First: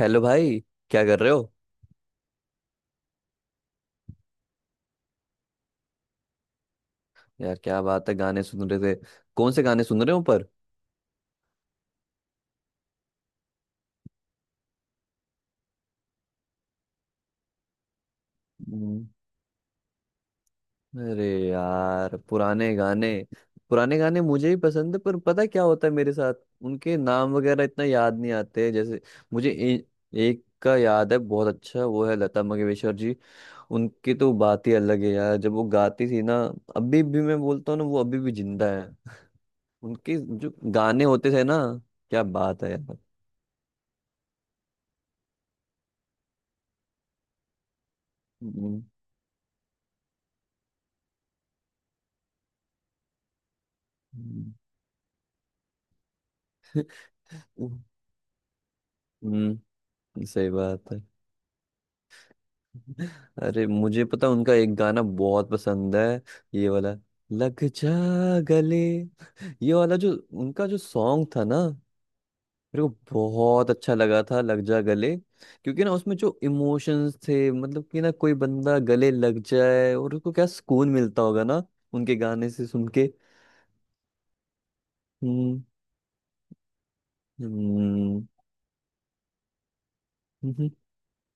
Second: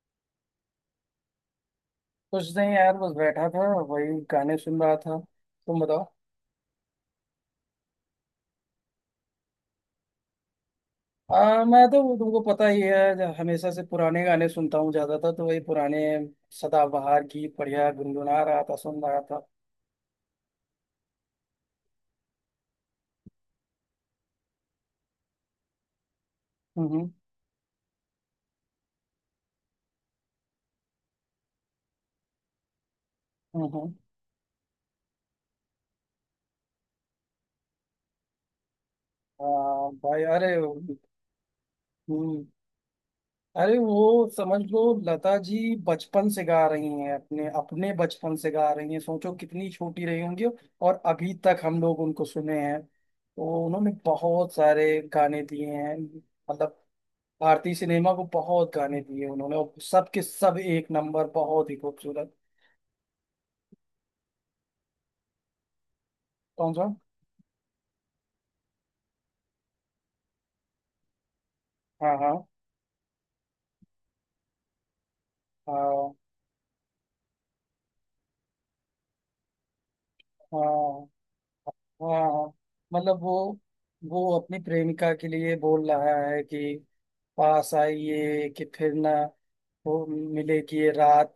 Hello भाई। क्या कर रहे हो? कुछ नहीं यार, बस बैठा था, वही गाने सुन रहा था। तुम बताओ। यार क्या बात है, गाने सुन रहे थे। कौन से गाने सुन रहे हो पर? मैं तो, तुमको पता ही है, हमेशा से पुराने गाने सुनता हूँ। ज्यादातर तो वही पुराने सदाबहार गीत बढ़िया गुनगुना रहा था, सुन हम्म। रहा था। अरे यार, पुराने गाने। पुराने गाने मुझे ही पसंद है, पर पता है क्या होता है मेरे साथ? उनके हम्म नाम वगैरह इतना याद नहीं आते। जैसे मुझे एक का याद है, बहुत अच्छा। वो है लता मंगेशकर जी। हम्म। उनकी तो बात ही अलग है यार। जब वो गाती थी ना, अभी भी मैं बोलता हूँ ना, वो अभी भी जिंदा है। उनके भाई, जो अरे। गाने होते थे ना, क्या हम्म, बात है यार। अरे वो समझ लो, लता जी बचपन से गा रही हैं, अपने अपने बचपन से गा हम्म। रही हैं। सोचो कितनी छोटी रही होंगी, और अभी तक हम लोग उनको सुने हैं। तो उन्होंने बहुत सारे गाने दिए हैं, मतलब भारतीय हम्म। सिनेमा को बहुत गाने दिए उन्होंने, और हम्म, सबके सही सब एक बात है। नंबर, बहुत ही खूबसूरत। अरे, मुझे पता उनका एक गाना बहुत पसंद है। ये कौन सा? वाला, लग जा गले। ये वाला जो उनका जो सॉन्ग था ना। हाँ, हाँ। मेरे को बहुत अच्छा लगा था, लग जा गले, क्योंकि ना हाँ उसमें जो इमोशंस थे, मतलब कि ना, कोई बंदा गले लग जाए और उसको क्या हाँ सुकून मिलता होगा ना। उनके हाँ। गाने से सुन के। मतलब वो अपनी प्रेमिका के लिए हम्म। बोल रहा है कि पास हम्म। आइए, कि फिर ना वो मिले, हम्म। कि ये रात,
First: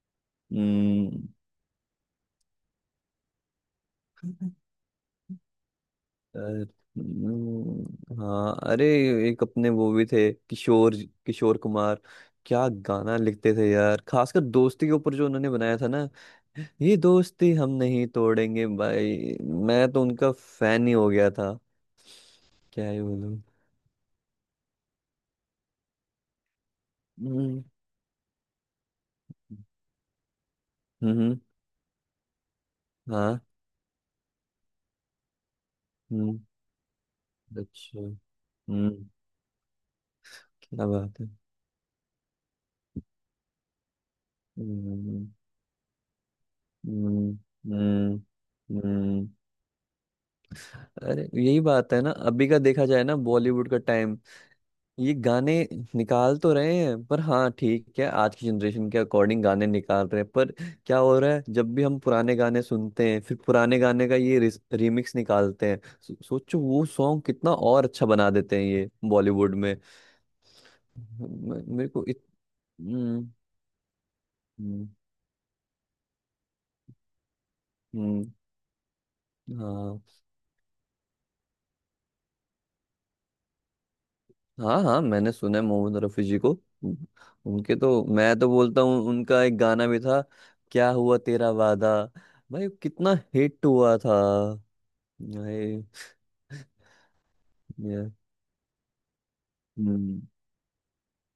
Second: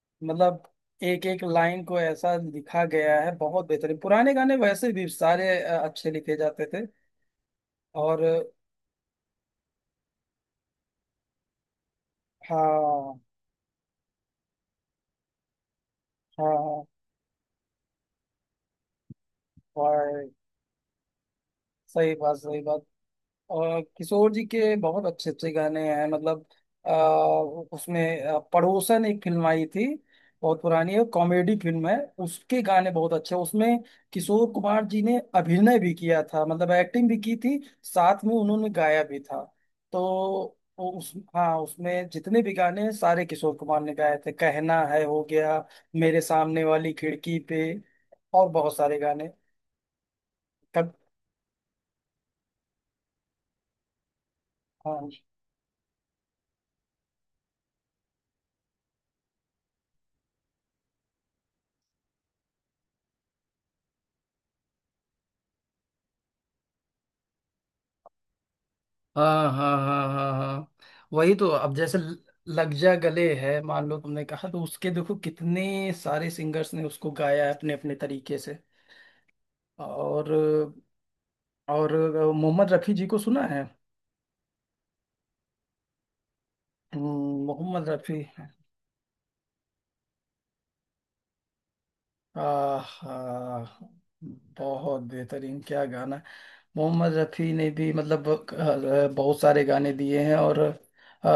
मतलब एक एक लाइन को ऐसा लिखा गया है, बहुत बेहतरीन। पुराने हम्म। गाने वैसे भी सारे अच्छे लिखे अरे। जाते थे। और हाँ। अरे। एक अपने वो भी थे, किशोर किशोर कुमार। क्या गाना हाँ, लिखते थे यार, खासकर दोस्ती के ऊपर जो उन्होंने बनाया था ना। हाँ, हाँ, ये दोस्ती हम नहीं तोड़ेंगे। भाई मैं तो उनका फैन ही हो गया था। सही बात, सही बात। क्या ही बोलूं। और किशोर जी के बहुत अच्छे अच्छे गाने हैं। मतलब अ, हम्म। उसमें पड़ोसन एक फिल्म आई थी, बहुत पुरानी है, हम्म। कॉमेडी फिल्म है। उसके गाने बहुत अच्छे हाँ। हैं उसमें। किशोर कुमार जी ने अभिनय भी किया हम्म। था, मतलब एक्टिंग भी की थी, अच्छा। साथ में उन्होंने गाया हम्म। भी था। तो क्या वो उस बात है। हाँ, उसमें जितने भी गाने हैं, सारे किशोर कुमार ने गाए थे। कहना है, हो हम्म। गया, मेरे सामने वाली खिड़की हम्म। पे, हम्म। और बहुत सारे हम्म। गाने। कब? अरे यही बात है ना, अभी का देखा जाए ना, बॉलीवुड का टाइम। हाँ ये गाने निकाल तो रहे हैं, पर हाँ ठीक है, आज की जनरेशन के अकॉर्डिंग गाने निकाल रहे हैं, पर। क्या हो रहा है, जब भी हम पुराने गाने सुनते हैं, फिर पुराने गाने का ये रिमिक्स निकालते हैं। सोचो वो सॉन्ग कितना और अच्छा बना देते हैं ये हाँ बॉलीवुड में। हाँ हाँ हाँ हाँ वही तो। अब मेरे जैसे को लग जा हम्म। गले है, मान लो तुमने कहा, तो हम्म। उसके देखो कितने सारे सिंगर्स ने उसको गाया है, अपने अपने हम्म। तरीके से। हाँ। और और मोहम्मद रफ़ी जी को सुना है? हाँ हाँ, मैंने सुना है मोहम्मद रफी जी को। उनके मोहम्मद तो रफ़ी। मैं तो बोलता हूँ, उनका एक गाना भी था, क्या हुआ तेरा वादा। भाई कितना हिट आहा, हुआ था। बहुत बेहतरीन, भाई। क्या गाना है। मोहम्मद रफ़ी ने भी या। मतलब बहुत सारे गाने हम्म। दिए हैं। और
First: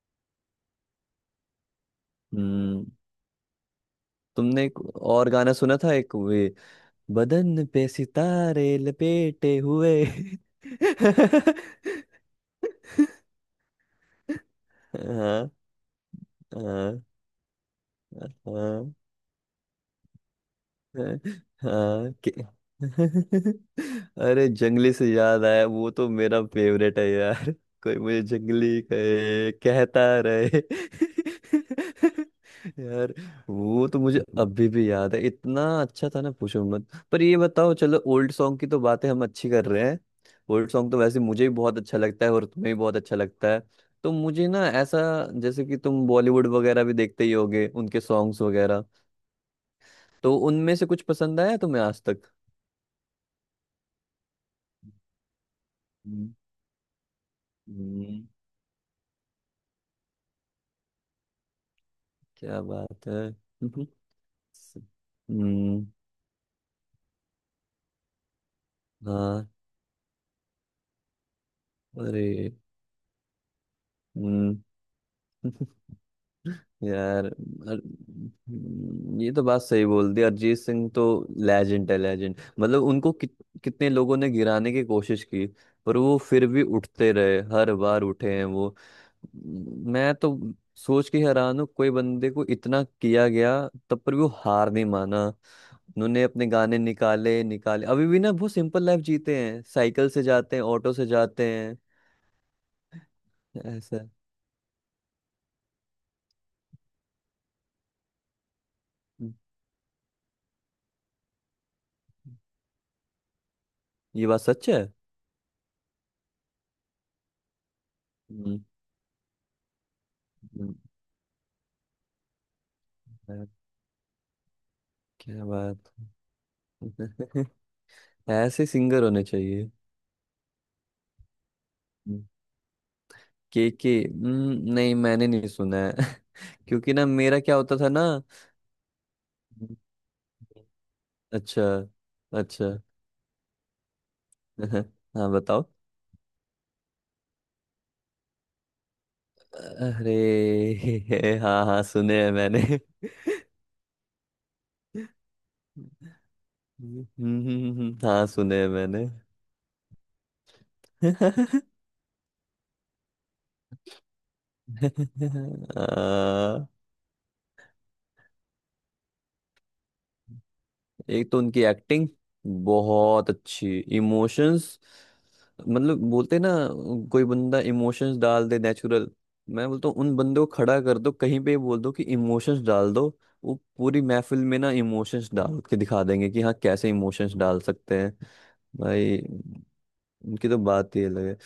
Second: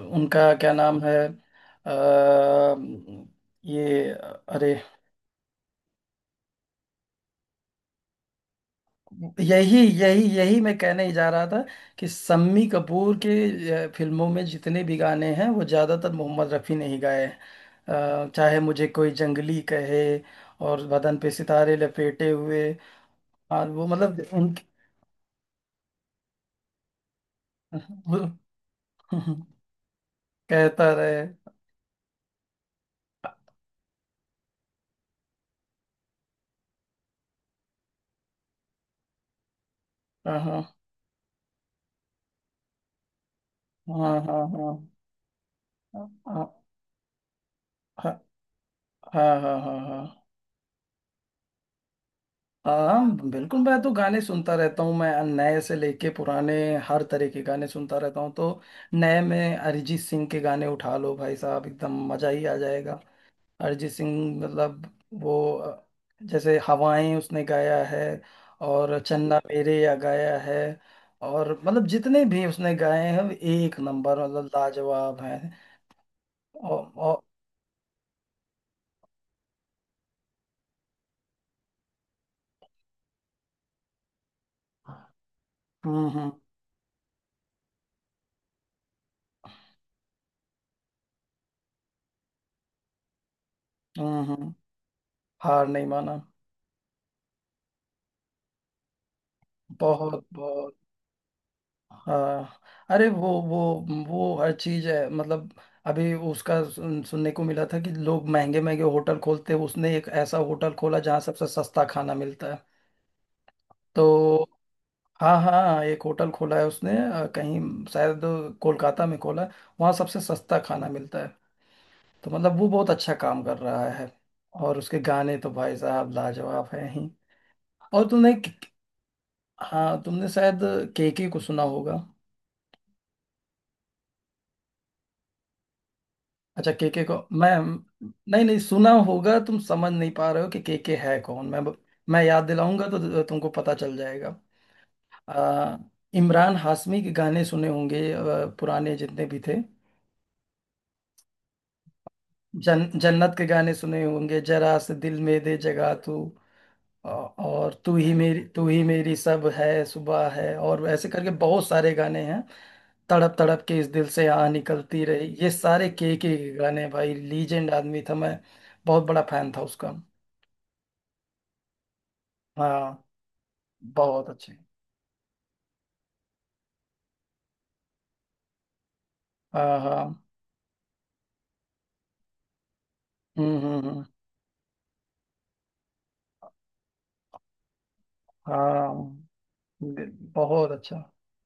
उनका क्या नाम है, हम्म। अ, ये तुमने अरे, एक और गाना सुना था, एक वे, बदन पे सितारे लपेटे यही हुए। यही यही मैं कहने ही जा रहा था, कि सम्मी कपूर के फिल्मों में जितने भी गाने हैं, हाँ। वो ज़्यादातर मोहम्मद रफ़ी ने ही हाँ। गाए हैं। चाहे मुझे हाँ। कोई जंगली कहे, और बदन पे सितारे हाँ लपेटे हुए, और वो मतलब अरे, उनके जंगली से याद आया, वो तो मेरा फेवरेट है यार। कोई मुझे वो जंगली कहे, कहता रहे। कहता रहे। यार। वो तो मुझे अभी भी याद है, इतना अच्छा था ना, पूछो मत। पर ये बताओ, चलो ओल्ड सॉन्ग की तो बातें हम अच्छी कर रहे हैं। हाँ, ओल्ड हाँ, सॉन्ग तो वैसे मुझे भी बहुत अच्छा लगता है और तुम्हें भी बहुत अच्छा लगता है। तो हाँ, हाँ। मुझे ना ऐसा, जैसे कि तुम हाँ हाँ बॉलीवुड वगैरह भी देखते ही होगे, उनके सॉन्ग्स वगैरह। हाँ हाँ हाँ हाँ तो उनमें से कुछ पसंद आया तुम्हें आज तक? हाँ, बिल्कुल, मैं तो गाने सुनता रहता हूँ। मैं नए से लेके हम्म। पुराने, हर तरह के गाने सुनता रहता हम्म। हूँ। तो नए में अरिजीत सिंह के गाने उठा लो भाई साहब, एकदम मजा ही आ क्या जाएगा। बात है। अरिजीत सिंह, मतलब वो हम्म। जैसे हवाएं उसने गाया है, और चन्ना हाँ। मेरे या गाया है, और मतलब जितने अरे। भी उसने गाए हैं, एक नंबर, मतलब हम्म। लाजवाब हैं। और। यार ये तो बात सही बोल दी। अरिजीत सिंह तो लेजेंड है, लेजेंड। मतलब उनको कितने लोगों ने गिराने की कोशिश की। पर हम्म वो हम्म फिर भी उठते रहे, हर बार उठे हैं वो। मैं तो सोच के हैरान हूँ, कोई बंदे को इतना किया गया, तब पर भी हम्म वो हम्म, हार नहीं माना। हार नहीं माना, उन्होंने अपने गाने निकाले निकाले। अभी भी ना बहुत सिंपल लाइफ जीते हैं, साइकिल से बहुत जाते हैं, बहुत। ऑटो से जाते हैं। हाँ, अरे वो ऐसा। वो हर चीज है। मतलब अभी उसका सुनने को मिला था कि लोग महंगे महंगे होटल खोलते हैं, उसने एक ऐसा होटल खोला जहाँ सबसे सस्ता खाना मिलता है। तो ये बात सच है। हाँ, हाँ, एक होटल खोला है उसने, कहीं शायद हम्म। कोलकाता में खोला है, वहाँ सबसे सस्ता खाना मिलता है। तो मतलब वो बहुत अच्छा काम हम्म। कर रहा है, और उसके गाने क्या तो भाई बात है। साहब लाजवाब हैं ही। और तुमने, ऐसे सिंगर होने चाहिए। हाँ तुमने शायद केके को सुना होगा। के के। नहीं, मैंने नहीं सुना है। अच्छा, क्योंकि केके ना को मेरा मैं, क्या होता था ना। नहीं नहीं सुना होगा, तुम हम्म। समझ नहीं पा रहे हो कि केके है कौन। मैं अच्छा। मैं याद अच्छा। दिलाऊंगा तो तुमको पता चल जाएगा। हाँ, आ, बताओ। इमरान हाशमी के गाने सुने होंगे, पुराने जितने भी थे। अरे। हाँ हाँ, सुने हैं मैंने। जन्नत के गाने सुने होंगे, जरा से दिल में दे जगह तू, और तू ही हाँ मेरी, सुने तू हैं ही मैंने। मेरी, सब है, सुबह है, और ऐसे करके बहुत सारे गाने हैं। तड़प तड़प के इस दिल से आ निकलती रही, ये सारे केके के आ, गाने हैं भाई। लीजेंड आदमी था, मैं बहुत बड़ा फैन था उसका। एक तो उनकी एक्टिंग हाँ, बहुत अच्छी बहुत अच्छे। इमोशंस। मतलब बोलते ना, कोई बंदा इमोशंस डाल दे नेचुरल। मैं हाँ, बोलता हूँ, हाँ। उन बंदे को खड़ा कर दो कहीं पे, बोल दो कि इमोशंस डाल दो, वो हम्म हम्म पूरी हम्म, महफिल में ना इमोशंस डाल के दिखा देंगे कि हाँ, कैसे इमोशंस डाल सकते हैं। हाँ, भाई उनकी तो बहुत बात अच्छा। ही अलग है।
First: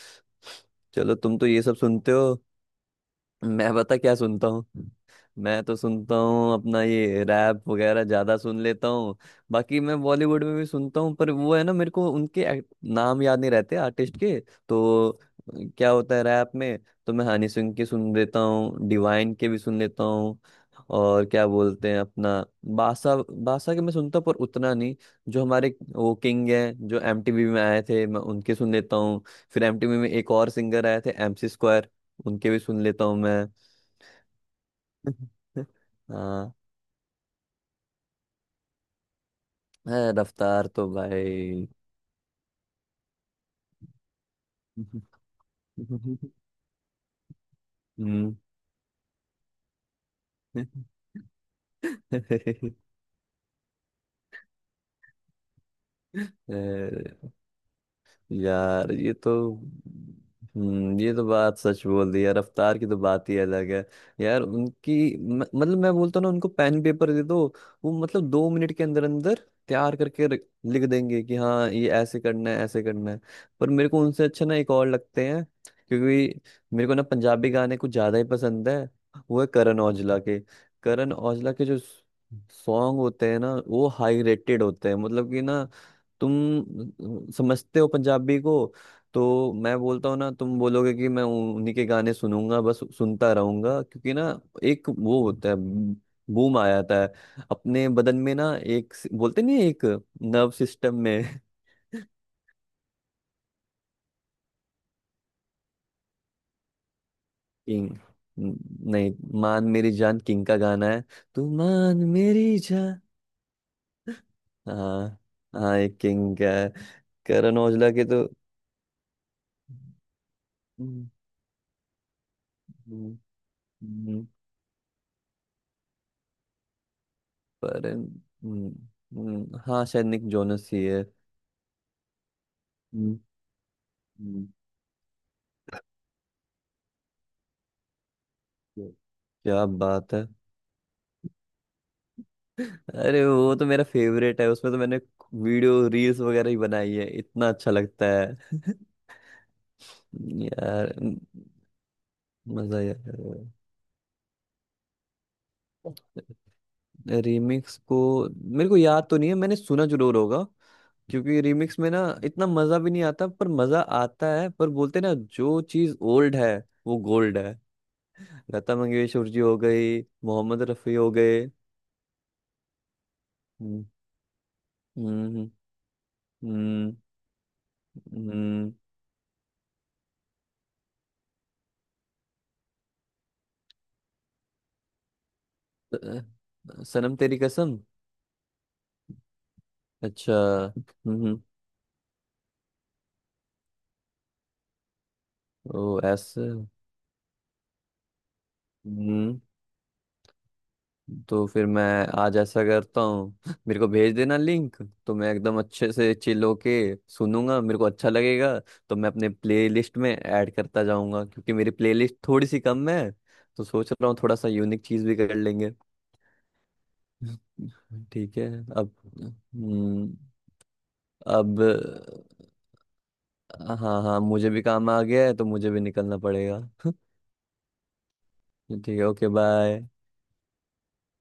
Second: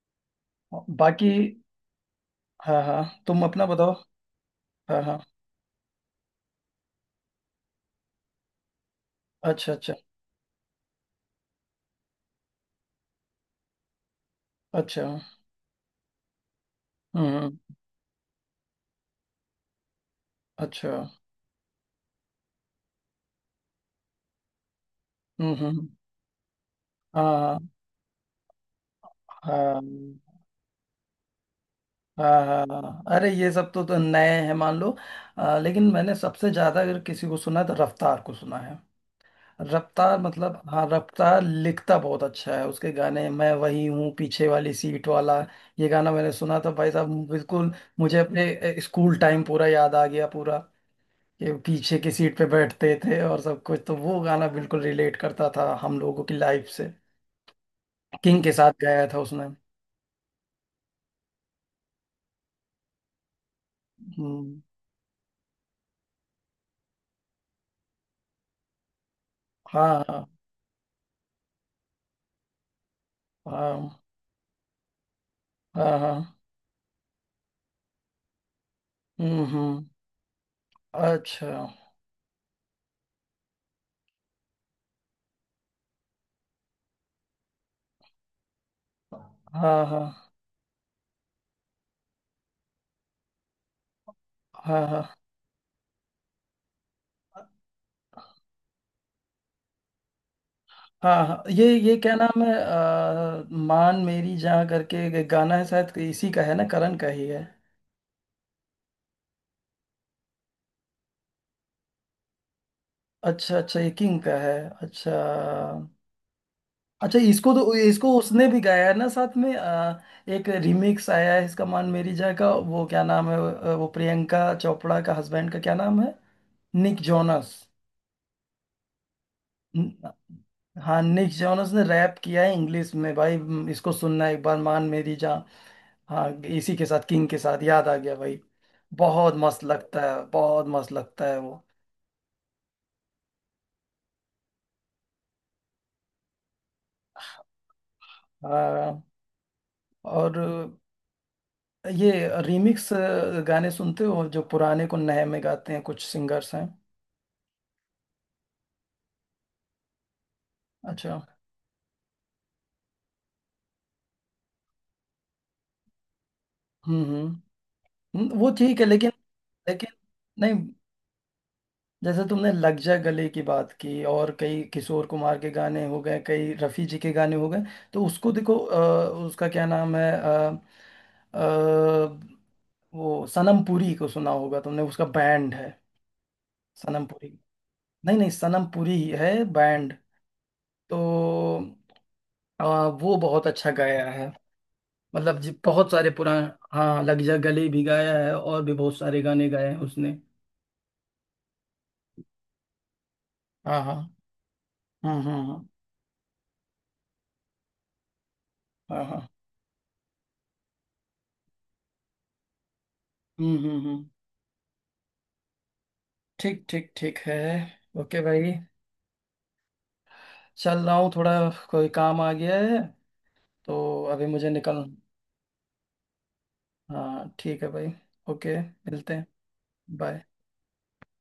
चलो, बाकी, तुम तो ये सब सुनते हो। हाँ हाँ, तुम अपना मैं बताओ। बता क्या सुनता हूँ। हाँ, हाँ। मैं तो सुनता हूँ अपना ये रैप वगैरह, ज्यादा सुन लेता हूँ। अच्छा, बाकी अच्छा। मैं बॉलीवुड में भी सुनता हूँ, पर वो है ना, मेरे को उनके नाम याद नहीं रहते, आर्टिस्ट के अच्छा, तो। क्या होता है, रैप में तो मैं हम्म। हनी सिंह के सुन लेता हूँ, डिवाइन के भी सुन लेता हूँ। अच्छा। और क्या बोलते हैं अपना, बादशाह। बादशाह के मैं सुनता हूँ पर उतना नहीं। जो हम्म हमारे हम्म, वो किंग हैं, जो एमटीवी हाँ में आए थे, मैं उनके सुन लेता हूँ। हाँ हाँ फिर एमटीवी में एक हाँ और सिंगर आए थे, एमसी स्क्वायर, हाँ। उनके भी हाँ। सुन हाँ, लेता हूँ अरे, मैं। ये सब तो नए हैं, मान लो। लेकिन मैंने सबसे हाँ। ज्यादा अगर किसी को सुना है, तो रफ्तार को सुना है। है, रफ्तार, मतलब रफ्तार हाँ, तो रफ्तार भाई। लिखता बहुत अच्छा है। उसके गाने मैं वही हूँ पीछे वाली सीट वाला, ये गाना मैंने सुना था भाई साहब, बिल्कुल मुझे हम्म। अपने स्कूल टाइम पूरा याद आ गया, पूरा कि पीछे की सीट पे बैठते थे और सब कुछ। तो वो गाना बिल्कुल रिलेट करता था हम लोगों की लाइफ से। अ, किंग के साथ यार गाया ये था तो। उसने। ये तो बात सच बोल दी यार, रफ्तार की तो बात ही अलग है। यार हम्म। उनकी मतलब, मैं बोलता हूं ना, उनको पेन पेपर दे दो। वो मतलब, 2 मिनट के अंदर अंदर हाँ तैयार करके हाँ लिख देंगे कि हाँ, ये ऐसे करना है, ऐसे करना है। पर मेरे हाँ, को उनसे अच्छा ना एक और लगते हैं, हाँ, हाँ। क्योंकि मेरे को ना पंजाबी गाने कुछ ज्यादा ही पसंद है। वो हम्म, है करण हम्म, औजला के। करण औजला अच्छा। के जो सॉन्ग होते हैं ना, वो हाई रेटेड होते हैं। मतलब कि ना, तुम समझते हो पंजाबी को। तो मैं हाँ बोलता हूँ ना, हाँ तुम बोलोगे कि मैं उन्हीं के गाने सुनूंगा, बस सुनता रहूंगा, क्योंकि ना हाँ एक हाँ वो होता है, बूम आ जाता है अपने बदन में ना, एक बोलते नहीं, एक नर्व सिस्टम हाँ में। हाँ ये क्या नाम है, मान मेरी जहाँ करके एक गाना है, शायद इसी का है ना, करण का ही है? किंग। नहीं, मान मेरी जान किंग का गाना है, तू मान मेरी जान। अच्छा, अच्छा, ये किंग का है। अच्छा, हाँ। हाँ, एक किंग का है, अच्छा, इसको करण तो औजला के इसको तो। उसने भी गाया है ना साथ में, एक हम्म। रिमिक्स आया है इसका, मान मेरी जहाँ का, वो क्या नाम है, वो हम्म, प्रियंका चोपड़ा का हस्बैंड का क्या नाम है, निक जोनस। पर। हम्म। हाँ शायद न- निक जोनस ही हाँ, है। निक जोनस ने रैप किया है इंग्लिश में हम्म। भाई, इसको सुनना एक हम्म। बार, मान मेरी जहाँ। हाँ, इसी के साथ, किंग के साथ, याद आ गया भाई। क्या। बहुत मस्त क्या लगता बात है, है। बहुत मस्त लगता है वो। अरे वो तो मेरा फेवरेट है, उसमें तो मैंने वीडियो रील्स वगैरह ही बनाई है, इतना अच्छा लगता है। हाँ, और यार ये रीमिक्स मजा। गाने सुनते हो, जो पुराने को नए में गाते हैं, कुछ यार सिंगर्स हैं। रीमिक्स को मेरे को याद तो नहीं है, मैंने सुना जरूर होगा, अच्छा। क्योंकि रीमिक्स में ना इतना मजा भी नहीं आता, पर मजा आता है। पर बोलते ना, जो चीज ओल्ड है वो हम्म गोल्ड हम्म है। वो लता ठीक है, लेकिन, मंगेशकर जी हो लेकिन गई, नहीं, मोहम्मद रफी हो गए। जैसे तुमने लग जा गले की बात हम्म। की, और कई किशोर कुमार के हम्म। गाने हो गए, कई रफ़ी हम्म। जी के गाने हो गए, तो उसको देखो, हम्म। उसका क्या नाम है, अ, वो सनम पुरी को सुना होगा तुमने, उसका बैंड है, सनम सनम पुरी। तेरी कसम। नहीं नहीं सनम पुरी ही है बैंड। अच्छा। तो हम्म। अ, वो बहुत अच्छा गाया है, मतलब जी बहुत ओ सारे ऐसे। पुराने। हाँ, लग जा गले भी गाया है, और भी बहुत सारे हम्म। गाने गाए हैं उसने। तो फिर मैं आज ऐसा करता हूँ, हाँ, मेरे को हाँ, भेज देना लिंक, हम्म। तो मैं एकदम अच्छे से चिल होके सुनूंगा, मेरे को अच्छा लगेगा। तो हाँ, मैं हाँ, अपने प्लेलिस्ट में ऐड करता जाऊंगा, क्योंकि मेरी प्लेलिस्ट थोड़ी सी कम है, हम्म। तो सोच रहा हूँ, थोड़ा सा यूनिक चीज भी कर लेंगे। ठीक, ठीक, ठीक है, ओके ठीक है। भाई। अब। हम्म। चल रहा हूँ थोड़ा, अब। कोई काम आ गया है, हाँ हाँ तो हाँ, अभी मुझे मुझे भी निकल, काम आ गया है, तो मुझे भी निकलना पड़ेगा। हाँ, ठीक है भाई, ओके, ठीक है, मिलते हैं, ओके बाय। बाय।